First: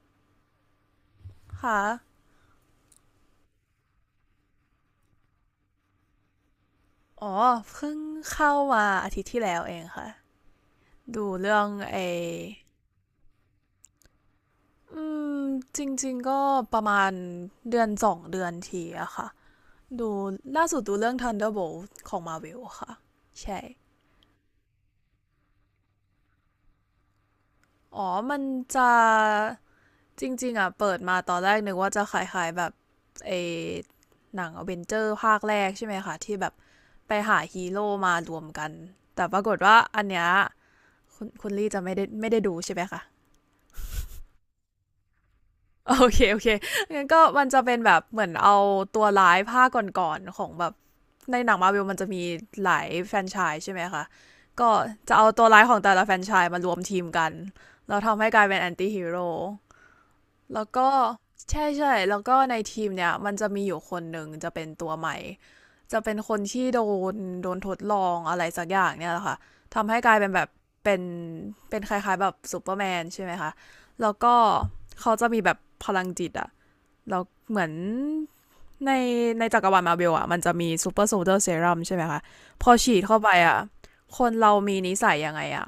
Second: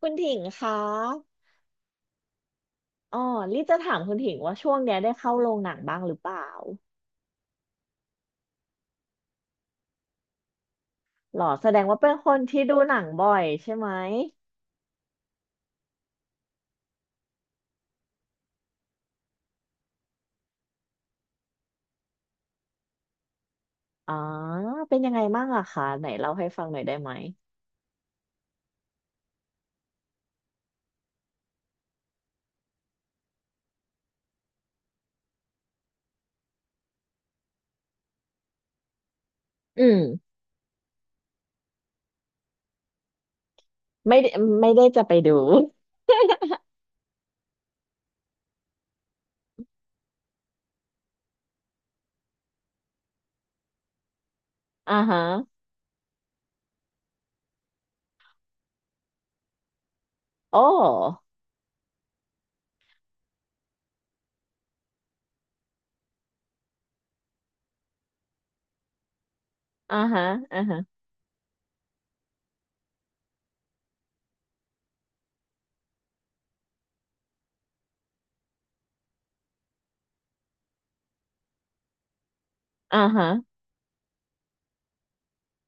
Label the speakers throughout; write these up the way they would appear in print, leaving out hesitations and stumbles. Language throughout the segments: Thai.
Speaker 1: คุณถิงคะ
Speaker 2: ค่ะ
Speaker 1: อ๋อลี่จะถามคุณถิงว่าช่วงเนี้ยได้เข้าโรงหนังบ้างหรือเปล่า
Speaker 2: อ๋อเพิ่งเข้ามาอาทิตย์ที่แล้วเองค่ะ ดู
Speaker 1: หรอ
Speaker 2: เรื่อ
Speaker 1: แส
Speaker 2: ง
Speaker 1: ดง
Speaker 2: ไอ
Speaker 1: ว่าเป็นคนที่ดูหนังบ่อยใช่ไหม
Speaker 2: อืมจริงๆก็ประมาณเดือนสองเดือนทีอะค่ะดูล่าสุดดูเรื่อง Thunderbolt ของ Marvel ค่ะ ใช่
Speaker 1: อ๋อเป็นยังไงบ้างอะคะไหนเล่าให้ฟังหน่อยได้ไหม
Speaker 2: อ๋อมันจะจริงๆอะเปิดมาตอนแรกนึกว่าจะคลายๆแบบเออหนังอเวนเจอร์ภาคแรกใช่ไหมคะที่แบบไปหาฮีโร่มารวมกัน แต่ปรากฏว่า
Speaker 1: อืม
Speaker 2: อันเนี้ยคุณลี่จะไม่ได้ดูใช่ไหมคะ
Speaker 1: ไม่ได้จะไปดู
Speaker 2: โอเคโอเคงั้นก็มันจะเป็นแบบเหมือนเอาตัวร้ายภาคก่อนๆของแบบในหนังมาร์เวลมันจะมีหลายแฟรนไชส์ใช่ไหมคะก็
Speaker 1: อ่า
Speaker 2: จะ
Speaker 1: ฮะ
Speaker 2: เอาตัวร้ายของแต่ละแฟรนไชส์มารวมทีมกันแล้วทำให้กลายเป็นแอนตี้ฮีโร่
Speaker 1: โอ
Speaker 2: แล้วก็
Speaker 1: ้
Speaker 2: ใช่ใช่แล้วก็ในทีมเนี่ยมันจะมีอยู่คนหนึ่งจะเป็นตัวใหม่ จะเป็นคนที่นโดนทดลองอะไรสักอย่างเนี่ยแหละค่ะทำ
Speaker 1: อ่า
Speaker 2: ให้กลาย
Speaker 1: ฮะ
Speaker 2: เป็นแบบ
Speaker 1: อ่าฮะ
Speaker 2: เป็นคล้ายๆแบบซูเปอร์แมนใช่ไหมคะแล้วก็เขาจะมีแบบพลังจิตอะ แล้วเหมือนในในจักรวาลมาร์เบลอ่ะมันจะมีซูเปอร์โซลเดอร์เซรั่มใช่ไหมคะพอฉี
Speaker 1: อ่า
Speaker 2: ดเข้า
Speaker 1: ฮะ
Speaker 2: ไปอ่ะคนเรามีนิสัยยังไงอ่ะ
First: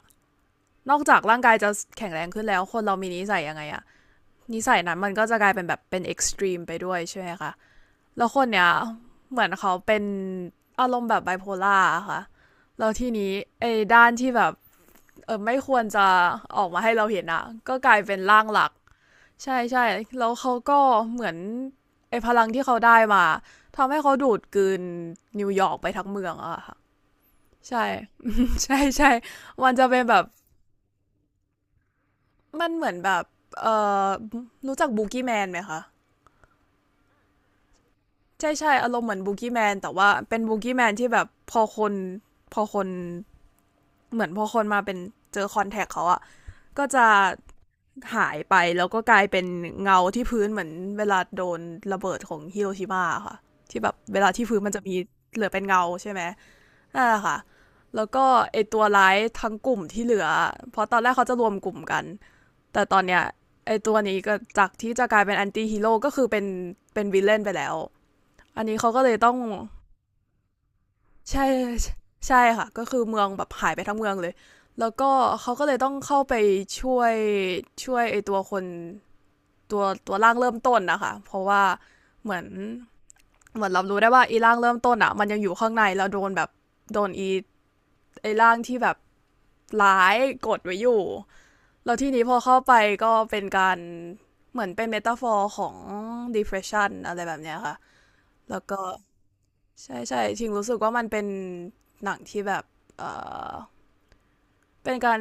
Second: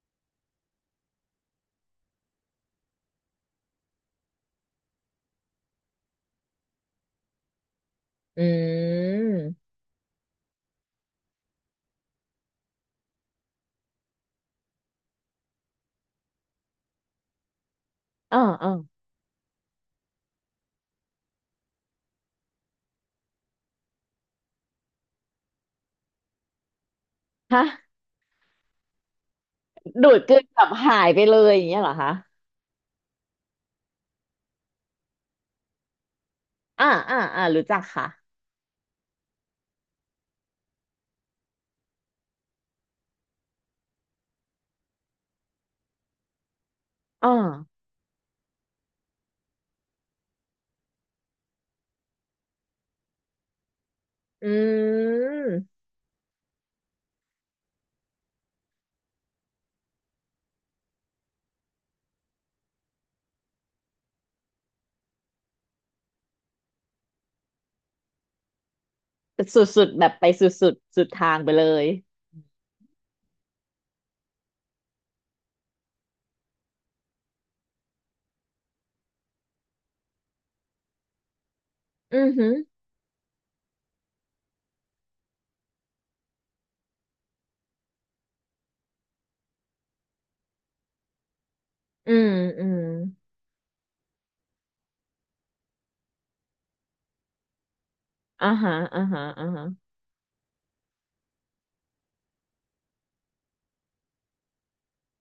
Speaker 2: นอกจากร่างกายจะแข็งแรงขึ้นแล้วคนเรามีนิสัยยังไงอ่ะนิสัยนั้นมันก็จะกลายเป็นแบบเป็นเอ็กซ์ตรีมไปด้วยใช่ไหมคะแล้วค
Speaker 1: อื
Speaker 2: นเนี้ยเหมือนเขา
Speaker 1: ม
Speaker 2: เป็นอารมณ์แบบไบโพล่าค่ะแล้วทีนี้ไอ้ด้านที่แบบเออไม่ควรจะออกมาให้เราเห็นอ่ะก็กลายเป็น
Speaker 1: อ่า
Speaker 2: ร่างหลั
Speaker 1: อ่า
Speaker 2: ก ใช่ใช่แล้วเขาก็เหมือนไอ้พลังที่เขาได้มาทำให้เขาดูดกลืนนิวยอร์กไปทั้งเมืองอะค่ะใช่
Speaker 1: ฮะ
Speaker 2: ใช่ ใช่มันจะเป็น
Speaker 1: ดู
Speaker 2: แบ
Speaker 1: ด
Speaker 2: บ
Speaker 1: กลืนแบบหายไปเลยอย่างเงี้ยเหรอคะ
Speaker 2: มันเหมือนแบบเอ่อรู้จักบูกี้แมนไหมคะ
Speaker 1: อ่าอ่าอ่ารู้จักค่ะ
Speaker 2: ใช่ใช่อารมณ์เหมือนบูกี้แมนแต่ว่าเป็นบูกี้แมนที่แบบพอคนเหมือนพอคนมาเป็นเจอคอนแทคเขาอะก็จะ
Speaker 1: อ่า
Speaker 2: หายไปแล้วก็กลายเป็นเงาที่พื้นเหมือนเวลาโดนระเบิดของฮิโรชิมาค่ะที่แบบเวลาที่พื้นมันจะ
Speaker 1: อื
Speaker 2: มีเหลือเป็น
Speaker 1: ม
Speaker 2: เงาใช่ไหมนั่นแหละค่ะแล้วก็ไอตัวร้ายทั้งกลุ่มที่เหลือเพราะตอนแรกเขาจะรวมกลุ่มกันแต่ตอนเนี้ยไอตัวนี้ก็จากที่จะกลายเป็นแอนตี้ฮีโร่ก็คือเป็นเป็นวิลเลนไปแล้วอันนี้เขาก็เลยต้อง
Speaker 1: สุดๆแบบไปสุดๆสุดทาง
Speaker 2: ใช่
Speaker 1: ไปเลย
Speaker 2: ใช่ใช่ค่ะก็คือเมืองแบบหายไปทั้งเมืองเลยแล้วก็เขาก็เลยต้องเข้าไปช่วยช่วยไอตัวคน ตัวร่างเริ่มต้นนะคะเพราะว่า
Speaker 1: อือ
Speaker 2: เหมือ
Speaker 1: หื
Speaker 2: น
Speaker 1: อ
Speaker 2: เหมือนเรารู้ได้ว่าอีร่างเริ่มต้นอ่ะมันยังอยู่ข้างในแล้วโดนแบบโดนอีไอร่างที่แบบร้ายกดไว้อยู่แล้วที่
Speaker 1: อื
Speaker 2: นี้
Speaker 1: ม
Speaker 2: พอเข้า
Speaker 1: อื
Speaker 2: ไป
Speaker 1: ม
Speaker 2: ก็เป็นการเหมือนเป็นเมตาฟอร์ของ depression อะไรแบบเนี้ยค่ะ
Speaker 1: อ่า
Speaker 2: แล้ว
Speaker 1: ฮะ
Speaker 2: ก็
Speaker 1: อ่าฮะอ่าฮะ
Speaker 2: ใช่ใช่ชิงรู้สึกว่ามันเป็นหนังที่แบบเออเป็นการ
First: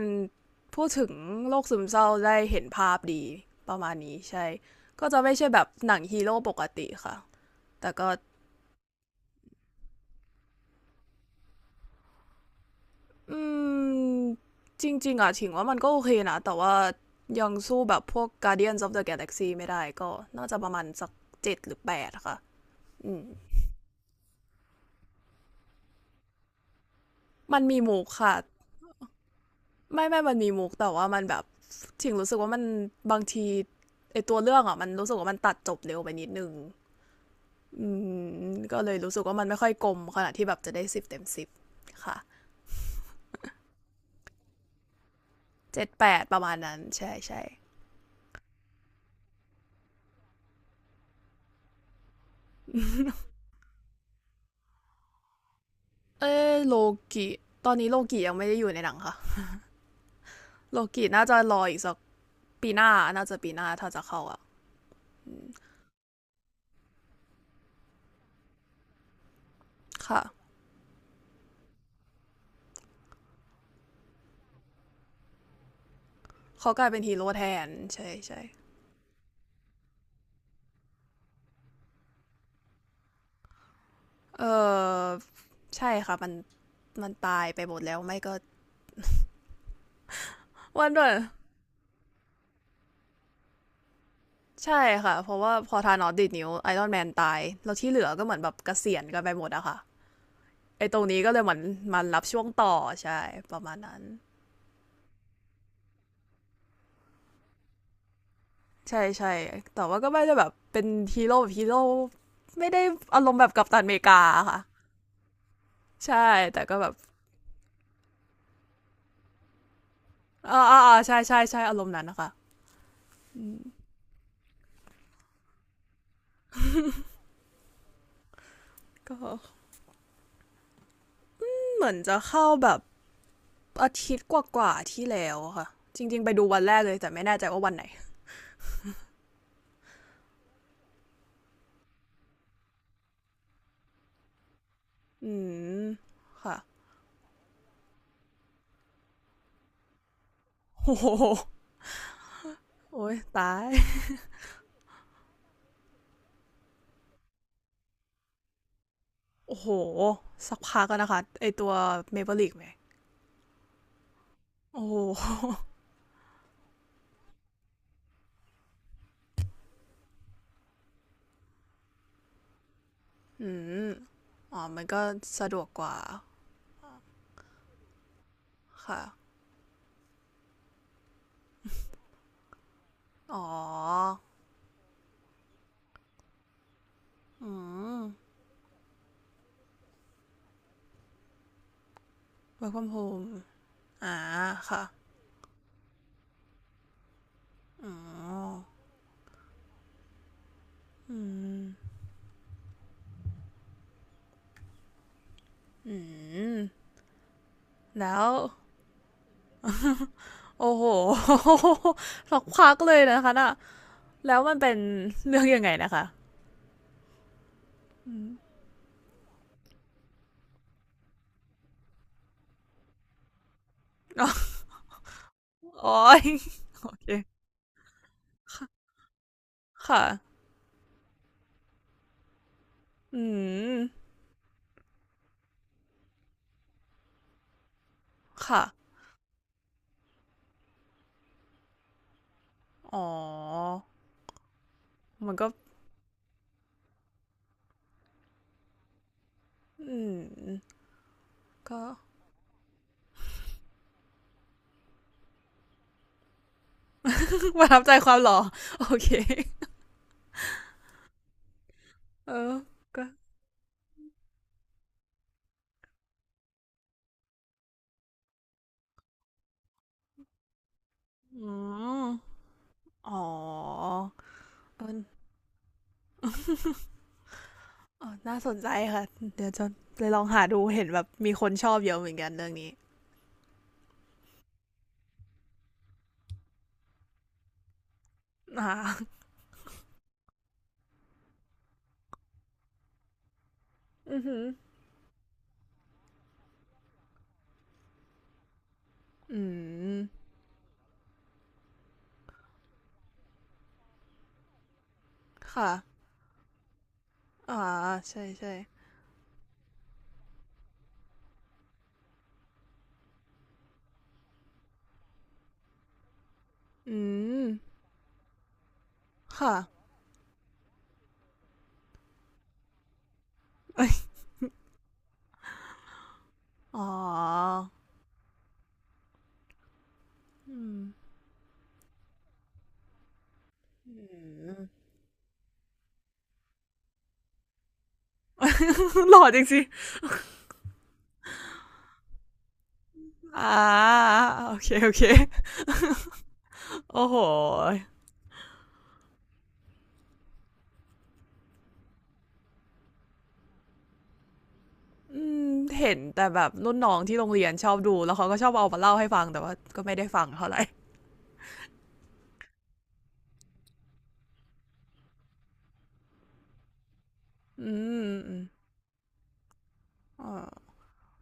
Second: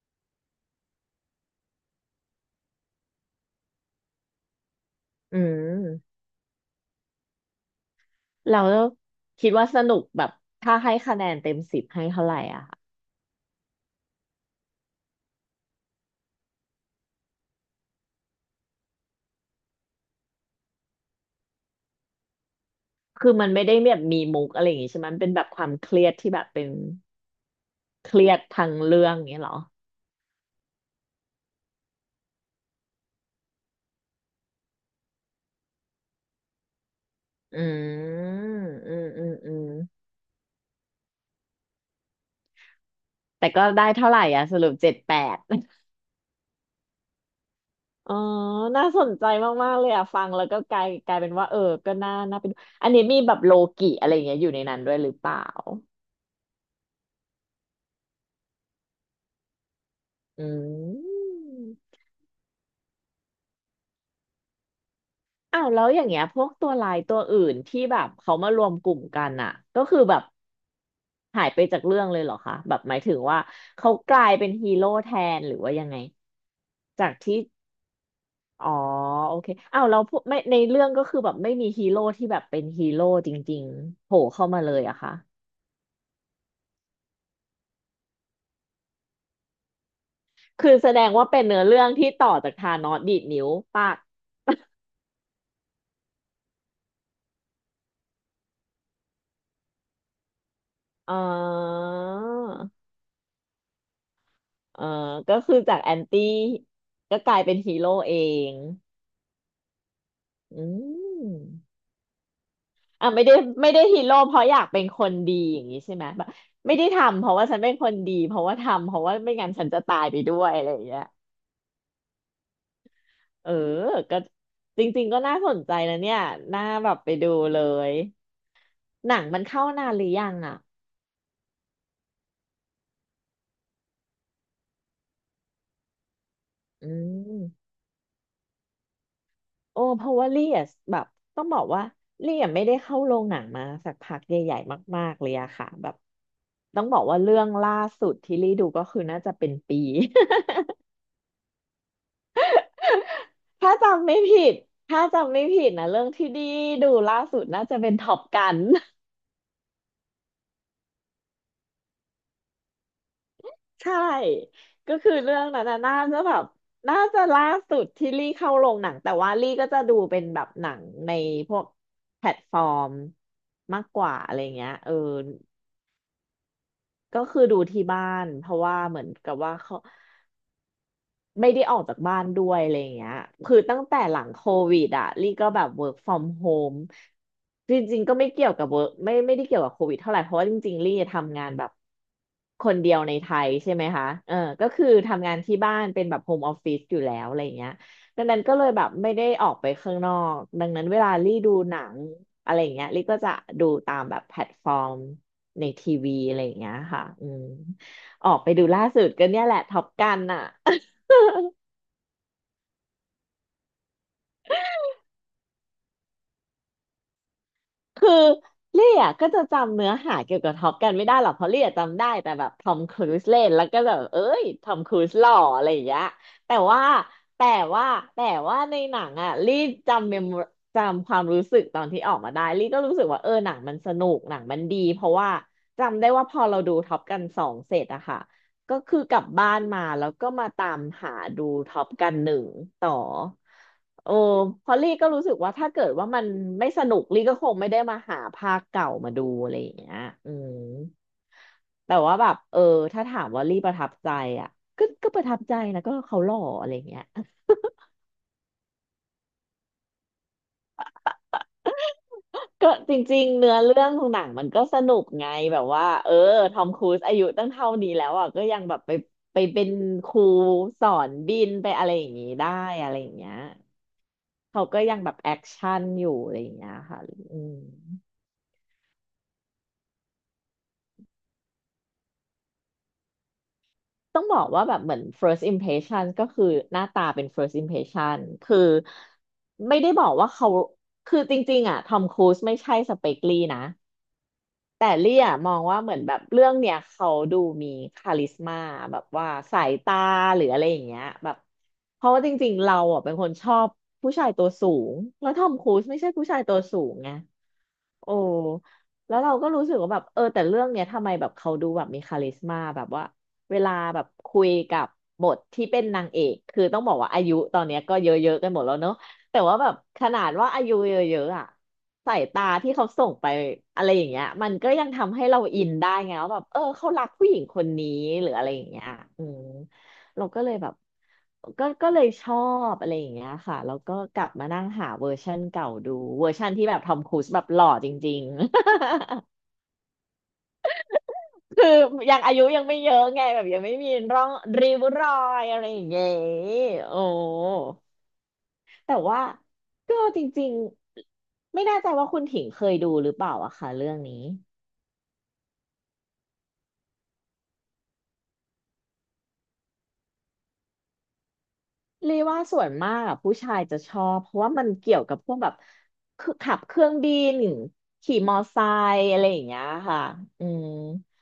Speaker 2: พูดถึงโรคซึมเศร้าได้เห็นภาพดีประมาณนี้ใช่ก็จะไม่
Speaker 1: อื
Speaker 2: ใช่แบบหนัง
Speaker 1: ม
Speaker 2: ฮีโร่ปกติค่ะ แต่ก็
Speaker 1: เราคิดว่าสนุกแบบถ้าให้คะแนนเต็มสิบให้เท่าไหร่อะค่ะ
Speaker 2: อืมจริงๆอ่ะถิงว่ามันก็โอเคนะแต่ว่ายังสู้แบบพวก Guardians of the Galaxy ไม่ได้ก็น่าจะประมาณสักเจ็ดหรือแปดค่ะอืม
Speaker 1: คือมันไม่ได้แบบมีมุกอะไรอย่างงี้ใช่ไหมมันเป็นแบบความเครียดที่แบบเป็น
Speaker 2: มันมีมุก
Speaker 1: เครี
Speaker 2: ค่ะ
Speaker 1: ยดทางเรื่องอย่างงี้เหรอ
Speaker 2: ไม่ไม่มันมีมุกแต่ว่ามันแบบถิงรู้สึกว่ามันบางทีไอตัวเรื่องอ่ะมันรู้สึกว่ามันตัดจบเร็วไปนิดนึง
Speaker 1: อื
Speaker 2: อืม
Speaker 1: ม
Speaker 2: ก็เล
Speaker 1: อื
Speaker 2: ย
Speaker 1: ม
Speaker 2: รู้สึ
Speaker 1: อื
Speaker 2: ก
Speaker 1: ม
Speaker 2: ว่ามัน
Speaker 1: อื
Speaker 2: ไม่
Speaker 1: ม
Speaker 2: ค่อยกลมขนาดที่แบบจะได้สิบเต็มสิบค่ะ
Speaker 1: แต่ก็ได้เท่าไหร่อะสรุปเจ็ดแปด
Speaker 2: เจ็ดแปดประมาณนั้นใช่ใช่
Speaker 1: อ๋อน่าสนใจมากๆเลยอ่ะฟังแล้วก็กลายเป็นว่าเออ ก็น่าไปดูอันนี้มีแบบโลกิอะไรอย่างเงี้ยอยู่ในนั้นด้วยหรือเปล่า
Speaker 2: เออโลกิตอนนี้โลกิยังไม่ได้อยู่ในหนังค่ะ
Speaker 1: อื
Speaker 2: โลกิน่าจะรออีกสั
Speaker 1: ม
Speaker 2: กปีหน้าน่าจะปีหน้าถ้าจะเข้าอ่ะ
Speaker 1: อ้าวแล้วอย่างเงี้ยพวกตัวลายตัวอื่นที่แบบเขามารวมกลุ่มกันอ่ะก็คือแบ
Speaker 2: ค่ะ
Speaker 1: บหายไปจากเรื่องเลยเหรอคะแบบหมายถึงว่าเขากลายเป็นฮีโร่แทนหรือว่ายังไง
Speaker 2: เขากลายเป็น
Speaker 1: จา
Speaker 2: ฮี
Speaker 1: ก
Speaker 2: โร่
Speaker 1: ที่
Speaker 2: แทนใช่ใช่
Speaker 1: อ๋อโอเคอ้าวแล้วพวกไม่ในเรื่องก็คือแบบไม่มีฮีโร่ที่แบบเป็นฮีโร่จริงๆโผล่
Speaker 2: เอ
Speaker 1: เข้ามาเลยอะ
Speaker 2: อ
Speaker 1: คะ
Speaker 2: ใช่ค่ะมันตายไปหมดแล้วไม่ก็
Speaker 1: คือ
Speaker 2: วั
Speaker 1: แส
Speaker 2: นเด
Speaker 1: ด
Speaker 2: อ
Speaker 1: ง
Speaker 2: ร์
Speaker 1: ว่าเป็นเนื้อเรื่องที่ต่อจากธานอสดีดนิ้วปาก
Speaker 2: ใช่ค่ะเพราะว่าพอทานอสดีดนิ้วไอรอนแมนตายแล้วที่เหลือก็เหมือนแบบเกษียณกันไปหมดอะค่ะไอตรง
Speaker 1: อ๋อ
Speaker 2: นี้ก็เลยเหมือนมันรับช่วงต่อใช่ประมาณนั้น
Speaker 1: เออก็คือจากแอนตี้ก็กลายเป็นฮีโร่เอง
Speaker 2: ใช่ใช่แต่ว่าก็ไม่ได้แบบ
Speaker 1: อื
Speaker 2: เป็นฮีโร่
Speaker 1: ม
Speaker 2: แบบฮีโร่ไม่ได้
Speaker 1: อ่ะ
Speaker 2: อา
Speaker 1: ไม่
Speaker 2: รม
Speaker 1: ได้
Speaker 2: ณ์แบบกัปตันอเม
Speaker 1: ฮี
Speaker 2: ริกา
Speaker 1: โร่เพราะอ
Speaker 2: ค่ะ
Speaker 1: ยากเป็นคนดีอย่างนี้ใช่ไหม
Speaker 2: ใช่
Speaker 1: แบบ
Speaker 2: แต่
Speaker 1: ไม่
Speaker 2: ก็แบ
Speaker 1: ได้
Speaker 2: บ
Speaker 1: ทำเพราะว่าฉันเป็นคนดีเพราะว่าทำเพราะว่าไม่งั้นฉันจะตายไปด้วย
Speaker 2: อ่า
Speaker 1: อะไรอ
Speaker 2: อ่า
Speaker 1: ย่างเงี้ย
Speaker 2: ใช่ใช่ใช่อารมณ์นั้นนะคะ
Speaker 1: เออก็จริงๆก็น่าสนใจนะเนี่ยน่าแบบไปดูเลยห
Speaker 2: ก็
Speaker 1: นังมันเข้านานหรือยังอ่ะ
Speaker 2: เหมือนจะเข้าแบบอาทิตย์กว่าๆที่แล้วค่ะจริงๆไปดูวันแรก
Speaker 1: อื
Speaker 2: เลยแต่ไม่แน่ใจว่า
Speaker 1: ม
Speaker 2: วันไหน
Speaker 1: โอ้เพราะว่าลี่อะแบบต้องบอกว่าลี่อะไม่ได้เข้าโรงหนังมาสักพักใหญ่ๆมากๆเล
Speaker 2: อื
Speaker 1: ยอะค่ะ
Speaker 2: ม
Speaker 1: แบบ
Speaker 2: ค่ะ
Speaker 1: ต้องบอกว่าเรื่องล่าสุดที่ลี่ดูก็คือน่าจะเป็นปี
Speaker 2: โอ้โหโอ้ยตา ย
Speaker 1: ถ้าจำไม่ผิดนะเรื่องที่ดีดูล่าสุดน่าจะเป็นท็อปกัน
Speaker 2: โอ้โหสักพักกันนะคะไอตัวเมเ l l ล a กไหม
Speaker 1: ใช่
Speaker 2: โอ้โ
Speaker 1: ก็คือ
Speaker 2: ห
Speaker 1: เรื่องนั้นน่ะน่าจะแบบน่าจะล่าสุดที่ลี่เข้าโรงหนังแต่ว่าลี่ก็จะดูเป็นแบบหนังในพวกแพลตฟอร์ม
Speaker 2: อื
Speaker 1: มาก
Speaker 2: ม
Speaker 1: กว่าอะไร
Speaker 2: อ๋อ
Speaker 1: เงี้ย
Speaker 2: มัน
Speaker 1: เออ
Speaker 2: ก็สะดวกกว่า
Speaker 1: ก็คือดูที่บ้านเพราะว่าเห
Speaker 2: ค่ะ
Speaker 1: มือนกับว่าเขา ไม่ได้ออกจากบ้านด้วยอะไรอย่างเงี้ย
Speaker 2: อ๋อ
Speaker 1: คือตั้งแต่หลังโควิดอะลี่ก็แบบ work from home
Speaker 2: อื
Speaker 1: จริ
Speaker 2: ม
Speaker 1: งๆ ก็ไม่เกี่ยวกับ work ไม่ได้เกี่ยวกับโควิดเท่าไหร่เพราะว่าจริงๆลี่ทำงานแบบค
Speaker 2: work
Speaker 1: น
Speaker 2: from
Speaker 1: เดียวในไท
Speaker 2: home
Speaker 1: ยใช่ไหมคะ
Speaker 2: อ่า
Speaker 1: เออก็
Speaker 2: ค่ะ
Speaker 1: คือทำงานที่บ้านเป็นแบบ home office อยู่แล้วอะไรอย่างเงี้ยดังนั้นก็เลยแบบไม่ได้ออกไปข้างนอกดังนั้นเวลา
Speaker 2: อื
Speaker 1: ลี่ดูหนั
Speaker 2: ม
Speaker 1: งอะไรอย่างเงี้ยลี่ก็จะดูตามแบบแพลตฟอร์มในที
Speaker 2: อื
Speaker 1: วีอะไรอย่า
Speaker 2: ม
Speaker 1: งเงี้ยค่ะอืม
Speaker 2: แล้
Speaker 1: อ
Speaker 2: ว
Speaker 1: อกไปดูล่าสุดก็เนี่ยแหละท็อปกันอ่ะ
Speaker 2: โอ้โห สักพักเลยนะคะน่ะ แล้วมันเป็นเรื่องยังไงนะคะ
Speaker 1: คือ
Speaker 2: อ
Speaker 1: เล่อะก็จะจำเนื้อหาเกี่ยวกับท็อปกันไม่ได้หรอกเพราะเล่อะจำได้แต่แบบทอมครูซเล่นแล้วก็แบบเอ้ยทอมครูซหล่ออะไรอย่าง
Speaker 2: ๋อ
Speaker 1: เงี้ยแต่ว่า
Speaker 2: โอเค
Speaker 1: แต่ว่าแต่ใน
Speaker 2: ค่ะ
Speaker 1: หนังอะลี่จำเมมจำความรู้สึกตอนที่ออกมาได้ลี่ก็รู้สึก
Speaker 2: อื
Speaker 1: ว่าเออหนังมัน
Speaker 2: ม
Speaker 1: สนุกหนังมันดีเพราะว่าจำได้ว่าพอเราดูท็อปกันสองเสร็จอะค่ะ
Speaker 2: ค่ะ
Speaker 1: ก็คือกลับบ้านมาแล้วก็มาตามหาดูท็อปกันหนึ่งต่อ
Speaker 2: อ๋อ
Speaker 1: โอ้เพราะลี่ก็รู้
Speaker 2: มั
Speaker 1: สึ
Speaker 2: น
Speaker 1: ก
Speaker 2: ก็
Speaker 1: ว่าถ้าเกิดว่ามันไม่สนุกลี่ก็คงไม่ได้มาหาภาคเก่ามาดูอะไรอย่างเงี้
Speaker 2: อื
Speaker 1: ยอืม
Speaker 2: ม ก็
Speaker 1: แต่ว่าแบบเออถ้าถามว่าลี่ประทับใจอ่ะก็ประทับใจนะก็เขาหล่ออะไรอย่างเงี้ย
Speaker 2: ประทับใจความหล่อโอเค เออ
Speaker 1: ก็จ
Speaker 2: ก็
Speaker 1: ริงๆเนื้อเรื่องของหนังมันก็สนุกไงแบบว่าเออทอมครูซอายุตั้งเท่านี้แล้วอ่ะก็ยังแบบไปเป็นครูสอนบิ
Speaker 2: อื
Speaker 1: นไปอะไรอ
Speaker 2: ม
Speaker 1: ย่างงี้ได้อะไรอ
Speaker 2: อ๋
Speaker 1: ย่างเงี้ย
Speaker 2: อ
Speaker 1: เขาก็
Speaker 2: เอ
Speaker 1: ยั
Speaker 2: อ
Speaker 1: งแบบแอคชั่นอยู่อะไรอย่างเงี้ยค่ะอืม
Speaker 2: ออน่าสนใจค่ะ เดี๋ยวจะไปลองหาดูเห็นแบบมีคนชอบเยอะเหมือนกันเรื่องนี้
Speaker 1: ต้องบอกว่าแบบเหมือน first impression ก็คือหน้าตาเป็น first impression คือ
Speaker 2: อ่า
Speaker 1: ไม่ได้บอกว่าเขาคือจริงๆอ่ะทอมครูซไม่ใช่สเปกลี่นะ
Speaker 2: อือหือ
Speaker 1: แต่เลี่ยมองว่าเหมือนแบบเรื่องเนี้ยเขาดูมีคาลิสมาแบบว่า
Speaker 2: อื
Speaker 1: สายตา
Speaker 2: ม
Speaker 1: หรืออะไรอย่างเงี้ยแบบเพราะว่าจริงๆเราอ่ะเป็นคนชอบผู้ชายตัวสูงแล้วทอมค
Speaker 2: ค่ะ
Speaker 1: รูซไม่ใช่ผู้ชายตัวสูงไง
Speaker 2: อ่า
Speaker 1: โอ้
Speaker 2: ใช่ใช่
Speaker 1: แล้วเราก็รู้สึกว่าแบบเออแต่เรื่องเนี้ยทำไมแบบเขาดูแบบมีคาลิสมาแบบว่าเวลาแบบคุยกับบทที่เป็นนางเอกคือต้องบอ
Speaker 2: อื
Speaker 1: กว่าอายุ
Speaker 2: ม
Speaker 1: ตอนเนี้ยก็เยอะๆกันหมดแล้วเนอะ แต่
Speaker 2: ค่ะ
Speaker 1: ว่าแบบขนาดว่าอายุเยอะๆอ่ะสายตาที่เขาส่งไปอะไรอ ย่างเงี้ยมันก็ยังทำให้เราอินได้ไงว่าแบบเออ
Speaker 2: อ๋อ
Speaker 1: เขารักผู้หญิงคนนี้หรืออะไรอย่างเงี้ยอืมเราก็เลย
Speaker 2: อื
Speaker 1: แบบ
Speaker 2: ม
Speaker 1: ก็เลยชอบอะไรอย่างเงี้ยค่ะแล้วก็กลับมานั่งหาเวอร์ชันเก่าดูเวอร์ชันที่แบบทอมครูซแบบหล่อจริง
Speaker 2: หล่อจริงสิ
Speaker 1: ๆ คือยังอายุยังไม่เยอะไงแบ
Speaker 2: อ่
Speaker 1: บยังไม่มี
Speaker 2: า
Speaker 1: ร่อง
Speaker 2: โอเค
Speaker 1: ริ้ว
Speaker 2: โอเค
Speaker 1: รอยอะไรอย่างเงี้ย
Speaker 2: โอ้
Speaker 1: โอ้
Speaker 2: โห
Speaker 1: แต่ว่าก็จริงๆไม่แน่ใจว่าคุณถิงเคยดูหรือเปล่าอะค่ะเรื่องนี้
Speaker 2: อืมเห็นแต่แบบรุ่นน้องที่โรงเรียนชอบดูแล้วเขาก็ชอบเอามาเล่าให้ฟังแต่ว่าก็ไม่ได้ฟังเท่าไหร่
Speaker 1: เรียกว่าส่วนมากอะผู้ชายจะชอบเพราะว่ามันเกี่ยวกับพวกแบบคือขับเครื่องบิน
Speaker 2: อืม
Speaker 1: ขี่ม
Speaker 2: อื
Speaker 1: อ
Speaker 2: ม
Speaker 1: ไซค์อะไรอย่างเงี้ยค่ะ
Speaker 2: อ
Speaker 1: อืม
Speaker 2: ่า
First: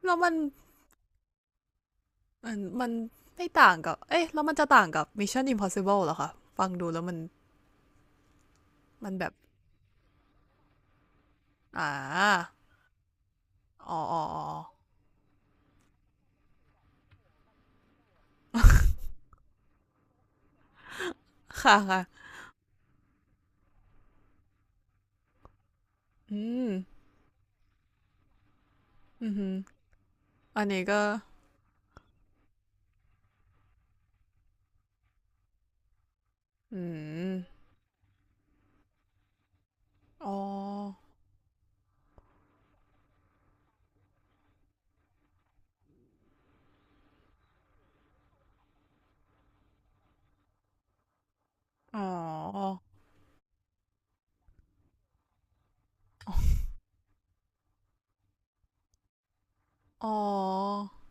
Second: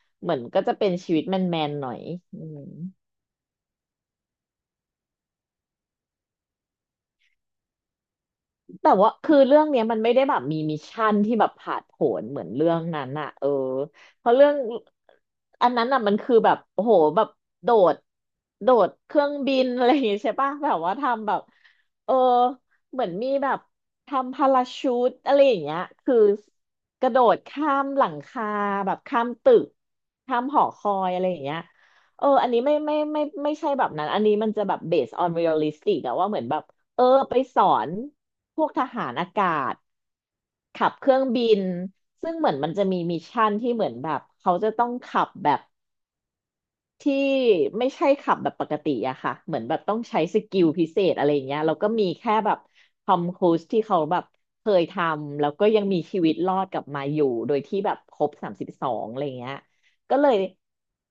Speaker 2: แล้ว
Speaker 1: เห
Speaker 2: มัน
Speaker 1: มือนก็จะเป็นชีวิตแมนๆหน่อยอื
Speaker 2: มัน
Speaker 1: ม
Speaker 2: มันไม่ต่างกับ เอ๊ะแล้วมันจะต่างกับ Mission Impossible เหรอคะ ฟังดูแล้วมัน
Speaker 1: แต่
Speaker 2: มั
Speaker 1: ว่า
Speaker 2: นแบบ
Speaker 1: คือเรื่องเนี้ยมันไม่ได้แบบมีมิชชั่นที่แบบผาด
Speaker 2: อ่า
Speaker 1: โผนเหมือนเรื่องนั้นอะเออ
Speaker 2: อ๋ออ๋อ
Speaker 1: เพราะ
Speaker 2: อ๋อ
Speaker 1: เรื่องอันนั้นอะมันคือแบบโอ้โหแบบโดดโดดเครื่องบินอะไรอย่างงี้ใช่ปะแบบว่าทำแบบ
Speaker 2: ค่ะค่ะ
Speaker 1: เออเหมือนมีแบบทำพาราชูตอะไรอย่างเงี้ยคือ
Speaker 2: อืม
Speaker 1: กระโดดข้ามหลังคาแบบข้า
Speaker 2: อื
Speaker 1: ม
Speaker 2: มอหื
Speaker 1: ตึ
Speaker 2: อ
Speaker 1: กข้ามห
Speaker 2: อั
Speaker 1: อ
Speaker 2: น
Speaker 1: ค
Speaker 2: นี้
Speaker 1: อ
Speaker 2: ก็
Speaker 1: ยอะไรอย่างเงี้ยเอออันนี้ไม่ใช่แบบนั้นอันนี้มันจะแบบ based on realistic อะว่าเหมือนแบบ
Speaker 2: อื
Speaker 1: เออไปส
Speaker 2: ม
Speaker 1: อนพวกทหารอากาศ
Speaker 2: อ๋อ
Speaker 1: ขับเครื่องบินซึ่งเหมือนมันจะมีมิชชั่นที่เหมือนแบบเขาจะต้องขับแบบ ที่ไม่ใช่ขับแบบปกติอะค่ะเหมือนแบบต้องใช้สกิลพิเศษอะไรอย่างเงี้ยแล้วก็
Speaker 2: อ๋อ
Speaker 1: มีแค่แบบทอมครูซที่เขาแบบเคยทำแล้วก็ยังมีชีวิตรอดกลับมาอยู่โดยที่แบบครบ32อะไรอย่างเงี้ย
Speaker 2: อ๋อ
Speaker 1: ก็เลย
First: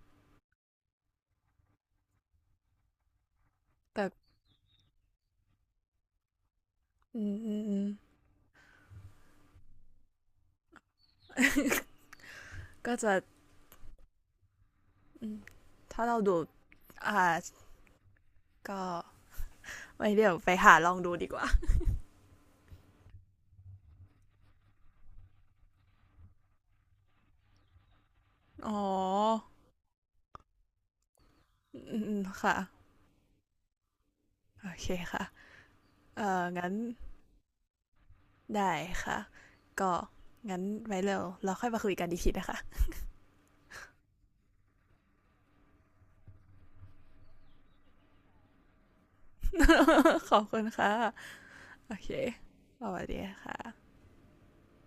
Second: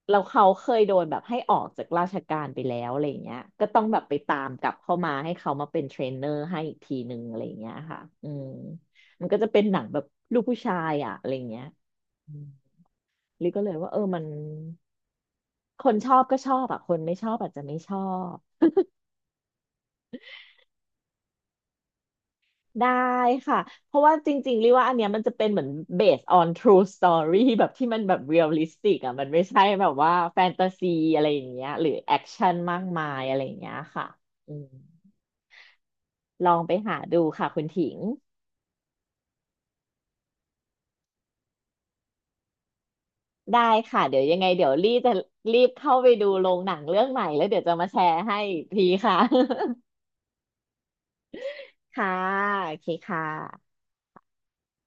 Speaker 1: แล้วเขาเคยโดนแบบให้ออกจากราชการไปแล้วอะไรอย่างเงี้ยก็ต้องแบบ
Speaker 2: แต่
Speaker 1: ไปตามกลับเข้ามาให้เขามาเป็นเทรนเนอร์ให้อีกทีหนึ่
Speaker 2: อื
Speaker 1: ง
Speaker 2: ม
Speaker 1: อะไรอ
Speaker 2: อื
Speaker 1: ย่าง
Speaker 2: ม
Speaker 1: เงี้
Speaker 2: อื
Speaker 1: ย
Speaker 2: ม
Speaker 1: ค่ะอืมมันก็จะเป็นหนังแบบลูกผู้ชายอะอะไรอย่างเงี้ยอืม
Speaker 2: ก็จะ
Speaker 1: ลิก็เลยว่าเออมัน
Speaker 2: อืม
Speaker 1: คน
Speaker 2: ถ้า
Speaker 1: ช
Speaker 2: เรา
Speaker 1: อบ
Speaker 2: ดู
Speaker 1: ก็ชอบอะคนไม่
Speaker 2: อ่า
Speaker 1: ชอบอาจจะไม่ชอบ
Speaker 2: ก็ไว้เดี๋ยวไปหาลองดูดีกว่า
Speaker 1: ได้ค่ะเพราะว่าจริงๆเรียกว่าอันเนี้ยมันจะเป็นเหมือน based on true story แบบที่มันแบบ
Speaker 2: อ๋อ
Speaker 1: realistic อะมันไม่ใช่แบบว่าแฟนตาซีอะไรอย่างเงี้ย
Speaker 2: อื
Speaker 1: หรือ
Speaker 2: มอื
Speaker 1: แอ
Speaker 2: ม
Speaker 1: คชั่
Speaker 2: ค่ะ
Speaker 1: นมากมายอะไรอย่างเงี้ยค่ะอื
Speaker 2: โอ
Speaker 1: ม
Speaker 2: เคค่ะ
Speaker 1: ลอง
Speaker 2: งั้
Speaker 1: ไป
Speaker 2: น
Speaker 1: หาดูค่ะคุณถิง
Speaker 2: ได้ค่ะ ก็งั้นไว้เร็วเราค่อยมาคุยกันอีกทีนะคะ
Speaker 1: ได้ค่ะเดี๋ยวยังไงเดี๋ยวรีจะรีบเข้าไปดูโรงหนังเรื่องใหม่แล้วเดี๋ยวจะมาแชร์ให้อีกทีค่ะ
Speaker 2: ขอบคุณค่ะ โอ
Speaker 1: ค่ะ
Speaker 2: เค
Speaker 1: โอ
Speaker 2: ส
Speaker 1: เค
Speaker 2: วัส
Speaker 1: ค่
Speaker 2: ดีค่ะ
Speaker 1: ะ